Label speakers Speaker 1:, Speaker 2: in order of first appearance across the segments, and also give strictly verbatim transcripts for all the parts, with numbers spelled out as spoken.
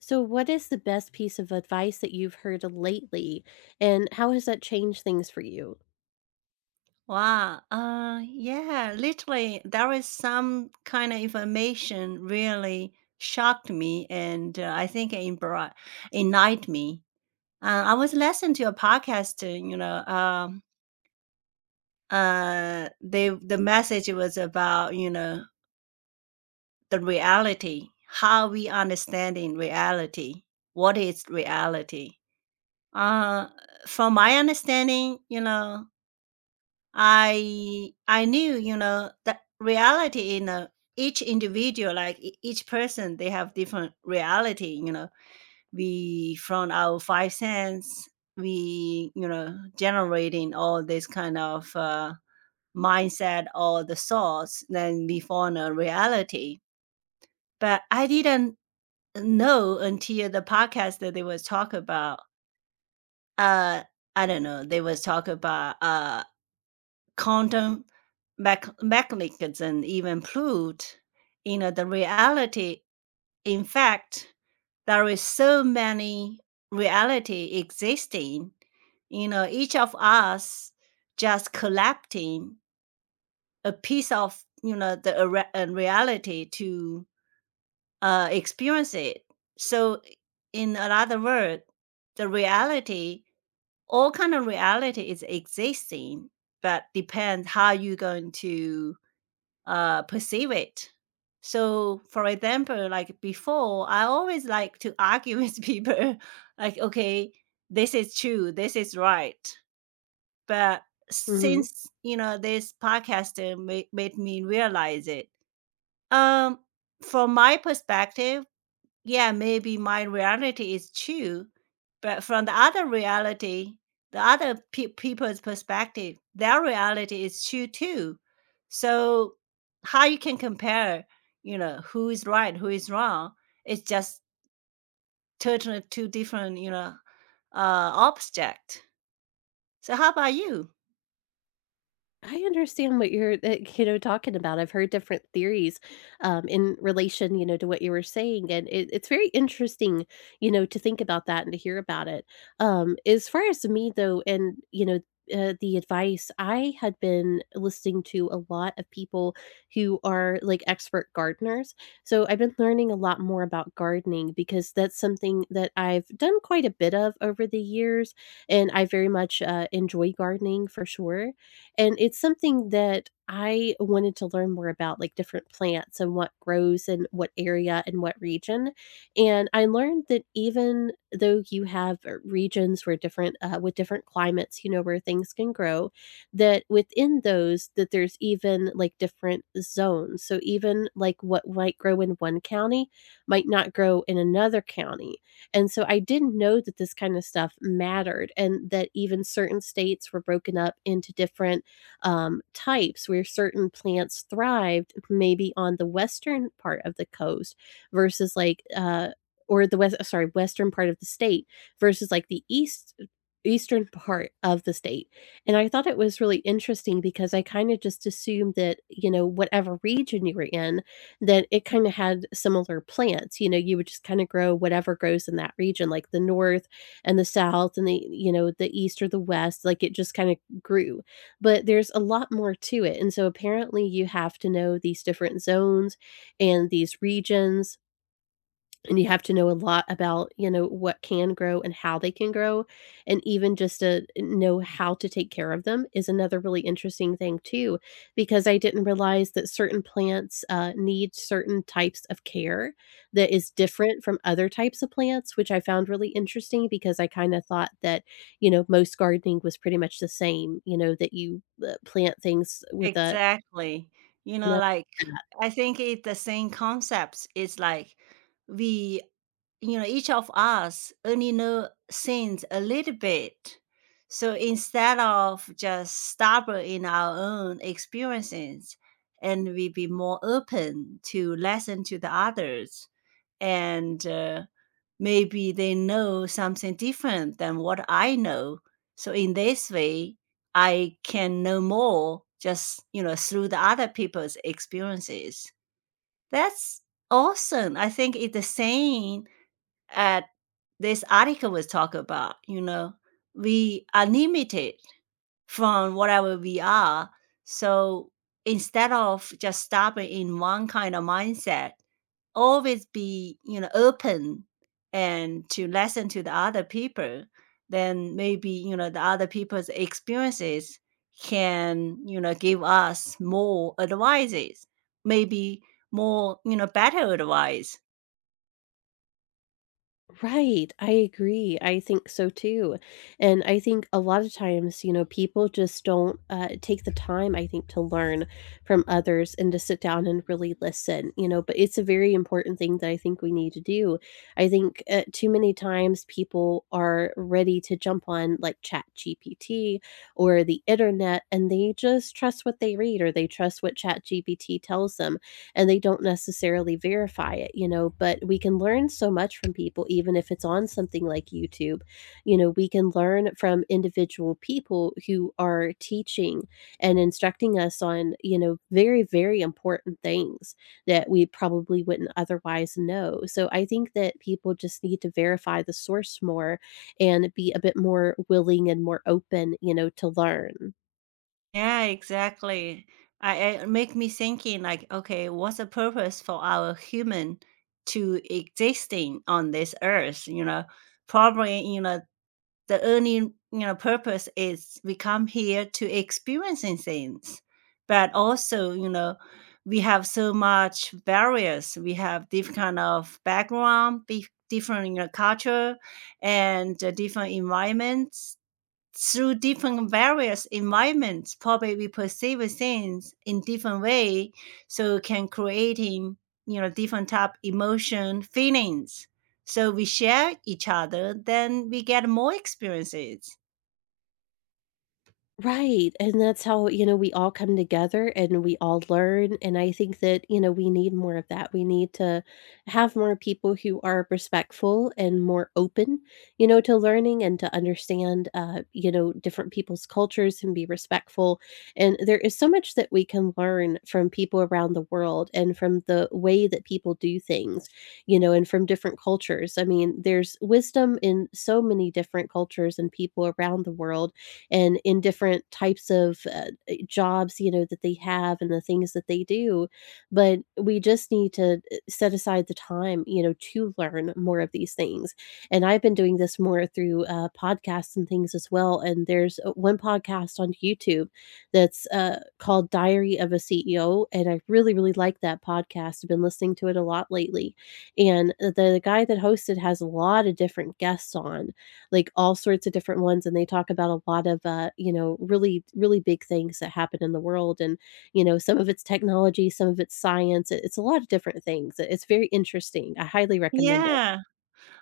Speaker 1: So, what is the best piece of advice that you've heard lately, and how has that changed things for you?
Speaker 2: Wow. Uh, yeah, literally, there is some kind of information really shocked me and uh, I think it embri- enlightened me. Uh, I was listening to a podcast, uh, you know, um, uh, they, the message was about, you know, the reality, how we understand in reality, what is reality. Uh, from my understanding, you know, I I knew, you know, the reality in a, each individual, like e- each person, they have different reality. You know, we from our five cents, we you know generating all this kind of uh, mindset or the thoughts, then we form a reality. But I didn't know until the podcast that they was talk about. Uh, I don't know. They was talk about uh quantum mech mechanism even proved, you know, the reality. In fact, there is so many reality existing. You know, each of us just collecting a piece of you know the a re- a reality to uh, experience it. So, in another word, the reality, all kind of reality, is existing, but depends how you going to uh, perceive it. So, for example, like before, I always like to argue with people, like, okay, this is true, this is right. But
Speaker 1: Mhm.
Speaker 2: since you know this podcast uh, ma- made me realize it, um, from my perspective, yeah, maybe my reality is true, but from the other reality, the other pe- people's perspective, their reality is true too. So how you can compare, you know, who is right, who is wrong? It's just totally two different, you know, uh, object. So how about you?
Speaker 1: I understand what you're, uh, you know, talking about. I've heard different theories um, in relation, you know, to what you were saying, and it, it's very interesting, you know, to think about that and to hear about it. Um, as far as me though, and you know, uh, the advice, I had been listening to a lot of people who are like expert gardeners. So I've been learning a lot more about gardening because that's something that I've done quite a bit of over the years, and I very much uh, enjoy gardening for sure, and it's something that I wanted to learn more about, like different plants and what grows in what area and what region. And I learned that even though you have uh, regions where different, uh, with different climates, you know, where things can grow, that within those, that there's even like different zones. So even like what might grow in one county might not grow in another county. And so I didn't know that this kind of stuff mattered and that even certain states were broken up into different um, types, where certain plants thrived maybe on the western part of the coast versus like uh, or the west sorry western part of the state versus like the east eastern part of the state. And I thought it was really interesting because I kind of just assumed that, you know, whatever region you were in, that it kind of had similar plants. You know, you would just kind of grow whatever grows in that region, like the north and the south and the, you know, the east or the west, like it just kind of grew. But there's a lot more to it, and so apparently you have to know these different zones and these regions, and you have to know a lot about, you know, what can grow and how they can grow. And even just to know how to take care of them is another really interesting thing too, because I didn't realize that certain plants, uh, need certain types of care that is different from other types of plants, which I found really interesting because I kinda thought that, you know, most gardening was pretty much the same. You know, that you, uh, plant things with a,
Speaker 2: Exactly. You
Speaker 1: you
Speaker 2: know,
Speaker 1: know.
Speaker 2: like, I think it's the same concepts. It's like we you know, each of us only know things a little bit. So instead of just stubborn in our own experiences, and we be more open to listen to the others and uh maybe they know something different than what I know. So in this way, I can know more just, you know, through the other people's experiences. That's awesome. I think it's the same at this article was talk about, you know, we are limited from whatever we are. So instead of just stopping in one kind of mindset, always be, you know, open and to listen to the other people, then maybe, you know, the other people's experiences can, you know, give us more advices, maybe more, you know, better advice.
Speaker 1: Right, I agree, I think so too, and I think a lot of times, you know, people just don't, uh, take the time, I think, to learn from others and to sit down and really listen, you know, but it's a very important thing that I think we need to do. I think, uh, too many times people are ready to jump on, like, ChatGPT or the internet, and they just trust what they read or they trust what ChatGPT tells them, and they don't necessarily verify it, you know, but we can learn so much from people, even if it's on something like YouTube. You know, we can learn from individual people who are teaching and instructing us on, you know, very, very important things that we probably wouldn't otherwise know. So I think that people just need to verify the source more and be a bit more willing and more open, you know, to learn.
Speaker 2: Yeah, exactly. I, I make me thinking like, okay, what's the purpose for our human to existing on this earth? You know, probably, you know, the only you know purpose is we come here to experiencing things but also you know we have so much barriers we have different kind of background be- different you know, culture and uh, different environments through different various environments, probably we perceive things in different way, so can creating you know different type emotion feelings. So we share each other, then we get more experiences.
Speaker 1: Right, and that's how, you know, we all come together and we all learn, and I think that, you know, we need more of that. We need to have more people who are respectful and more open, you know, to learning and to understand, uh, you know, different people's cultures, and be respectful. And there is so much that we can learn from people around the world and from the way that people do things, you know, and from different cultures. I mean, there's wisdom in so many different cultures and people around the world and in different types of uh, uh, jobs, you know, that they have and the things that they do. But we just need to uh, set aside the time, you know, to learn more of these things. And I've been doing this more through uh, podcasts and things as well. And there's uh, one podcast on YouTube that's uh, called Diary of a C E O. And I really, really like that podcast. I've been listening to it a lot lately. And uh, the, the guy that hosts it has a lot of different guests on, like all sorts of different ones, and they talk about a lot of uh, you know, really, really big things that happen in the world. And you know, some of it's technology, some of it's science. It- it's a lot of different things. It- it's very interesting, I highly recommend it.
Speaker 2: Yeah.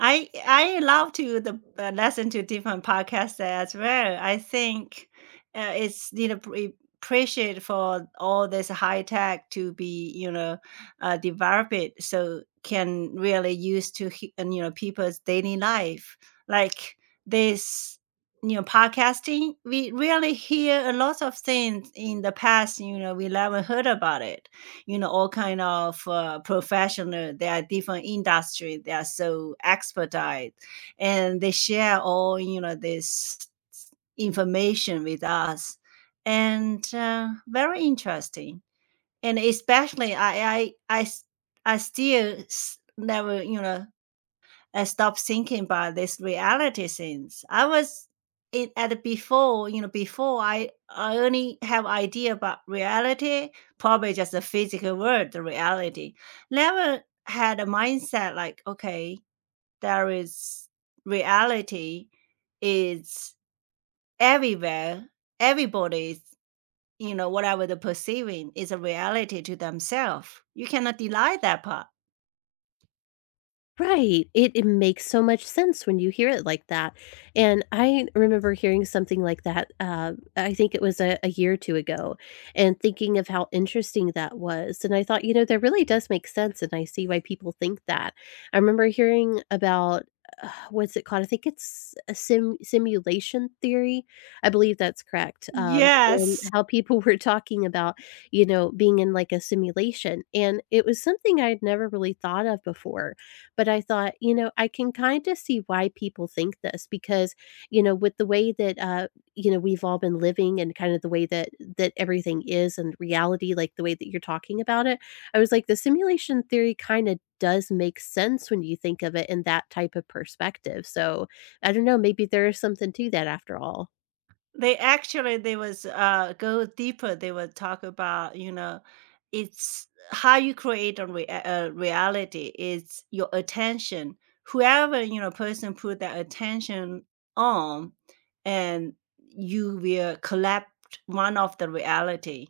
Speaker 2: I I love to the uh, listen to different podcasts as well. I think uh, it's you know pre- appreciate for all this high tech to be you know uh, developed so can really use to he- and, you know people's daily life like this you know podcasting we really hear a lot of things in the past you know we never heard about it you know all kind of uh, professional there are different industry they are so expedite and they share all you know this information with us and uh, very interesting and especially i i i, s- I still s- never you know I stopped thinking about these reality things. I was in at before, you know, before I I only have idea about reality, probably just the physical world, the reality. Never had a mindset like, okay, there is reality is everywhere. Everybody's, you know, whatever they're perceiving is a reality to themselves. You cannot deny that part.
Speaker 1: Right, it it makes so much sense when you hear it like that, and I remember hearing something like that, uh, I think it was a a year or two ago, and thinking of how interesting that was, and I thought, you know, that really does make sense, and I see why people think that. I remember hearing about, uh, what's it called? I think it's a sim simulation theory? I believe that's correct, um, and
Speaker 2: Yes.
Speaker 1: how people were talking about, you know, being in, like, a simulation, and it was something I had never really thought of before. But I thought, you know, I can kind of see why people think this, because, you know, with the way that, uh, you know, we've all been living, and kind of the way that that everything is and reality, like the way that you're talking about it, I was like, the simulation theory kind of does make sense when you think of it in that type of perspective. So I don't know, maybe there is something to that after all.
Speaker 2: They actually they was, uh, go deeper, they will talk about, you know, it's how you create a rea a reality, it's your attention. Whoever, you know, person put their attention on, and you will collect one of the reality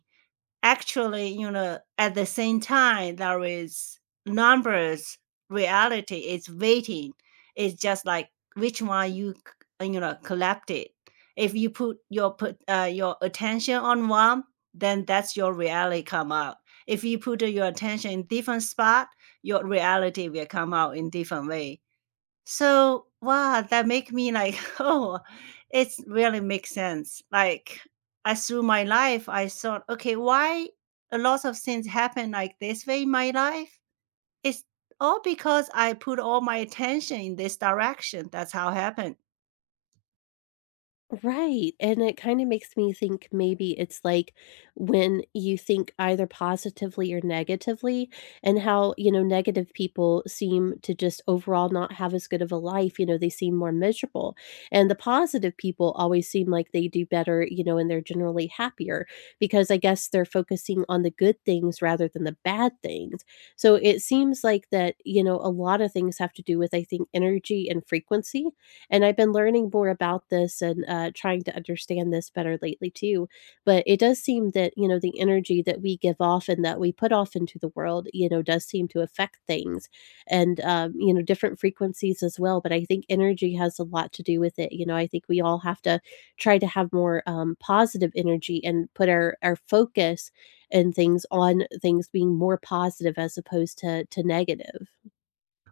Speaker 2: actually, you know, at the same time, there is numbers reality is waiting. It's just like which one you c- uh, you know collected. If you put your put uh, your attention on one, then that's your reality come out. If you put your attention in different spot, your reality will come out in different way so, wow, that make me like, oh, it really makes sense. Like, I through my life, I thought, okay, why a lot of things happen like this way in my life? It's all because I put all my attention in this direction. That's how it happened.
Speaker 1: Right, and it kinda makes me think maybe it's like when you think either positively or negatively, and how, you know, negative people seem to just overall not have as good of a life. You know, they seem more miserable, and the positive people always seem like they do better, you know, and they're generally happier, because I guess they're focusing on the good things rather than the bad things. So it seems like that, you know, a lot of things have to do with, I think, energy and frequency. And I've been learning more about this and uh, trying to understand this better lately too. But it does seem that, you know, the energy that we give off and that we put off into the world, you know, does seem to affect things, and, um, you know, different frequencies as well. But I think energy has a lot to do with it. You know, I think we all have to try to have more um, positive energy and put our, our focus and things on things being more positive as opposed to to negative.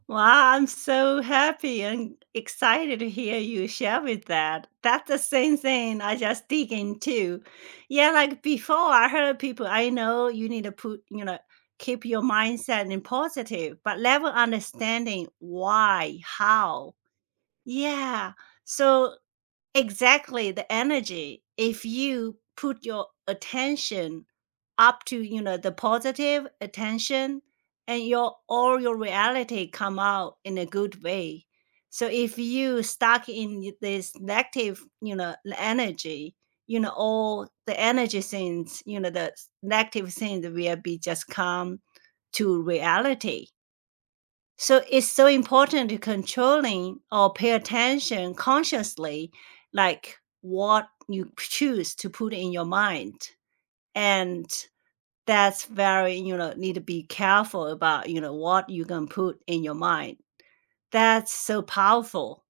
Speaker 2: Well, I'm so happy and excited to hear you share with that. That's the same thing I just dig into. Yeah, like before I heard people, I know you need to put, you know, keep your mindset in positive, but never understanding why, how. Yeah. So exactly, the energy. If you put your attention up to, you know, the positive attention and your all your reality come out in a good way. So if you stuck in this negative, you know, energy, you know, all the energy things, you know, the negative things will be just come to reality. So it's so important to controlling or pay attention consciously, like what you choose to put in your mind. And that's very, you know, need to be careful about, you know, what you can put in your mind. That's so powerful.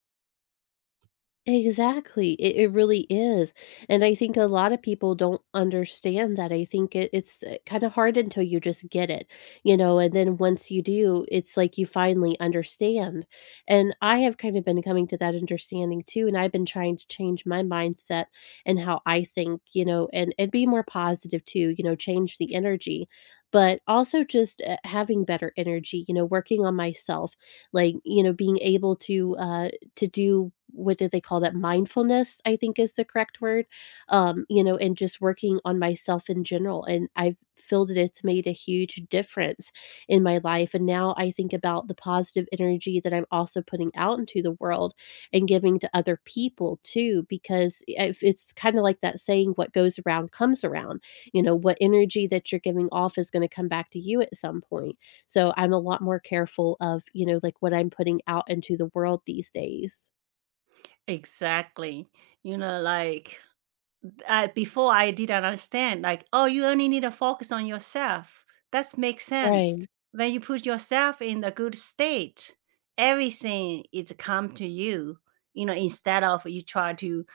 Speaker 1: Exactly. It it really is, and I think a lot of people don't understand that. I think it it's, uh, kinda hard until you just get it, you know, and then once you do, it's like you finally understand. And I have kind of been coming to that understanding too, and I've been trying to change my mindset and how I think, you know, and and be more positive too. You know, change the energy, but also just, uh, having better energy, you know, working on myself, like, you know, being able to, uh to do, what do they call that, mindfulness, I think is the correct word. Um you know, and just working on myself in general, and I feel that it's made a huge difference in my life. And now I think about the positive energy that I'm also putting out into the world and giving to other people too, because if it's kind of like that saying, what goes around comes around. You know, what energy that you're giving off is going to come back to you at some point. So I'm a lot more careful of, you know, like what I'm putting out into the world these days.
Speaker 2: Exactly. You know, like Uh, before I didn't understand, like, "Oh, you only need to focus on yourself." That makes sense.
Speaker 1: Right.
Speaker 2: When you put yourself in a good state, everything is come to you, you know, instead of you try to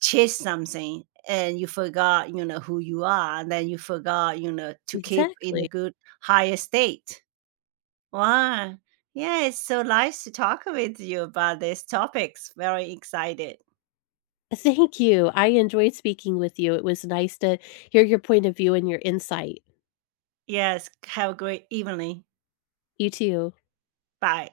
Speaker 2: chase something and you forgot, you know, who you are, and then you forgot, you know, to keep in
Speaker 1: Exactly.
Speaker 2: a good higher state. Wow. Yeah, it's so nice to talk with you about these topics. Very excited.
Speaker 1: Thank you. I enjoyed speaking with you. It was nice to hear your point of view and your insight.
Speaker 2: Yes, have a great evening.
Speaker 1: You too.
Speaker 2: Bye.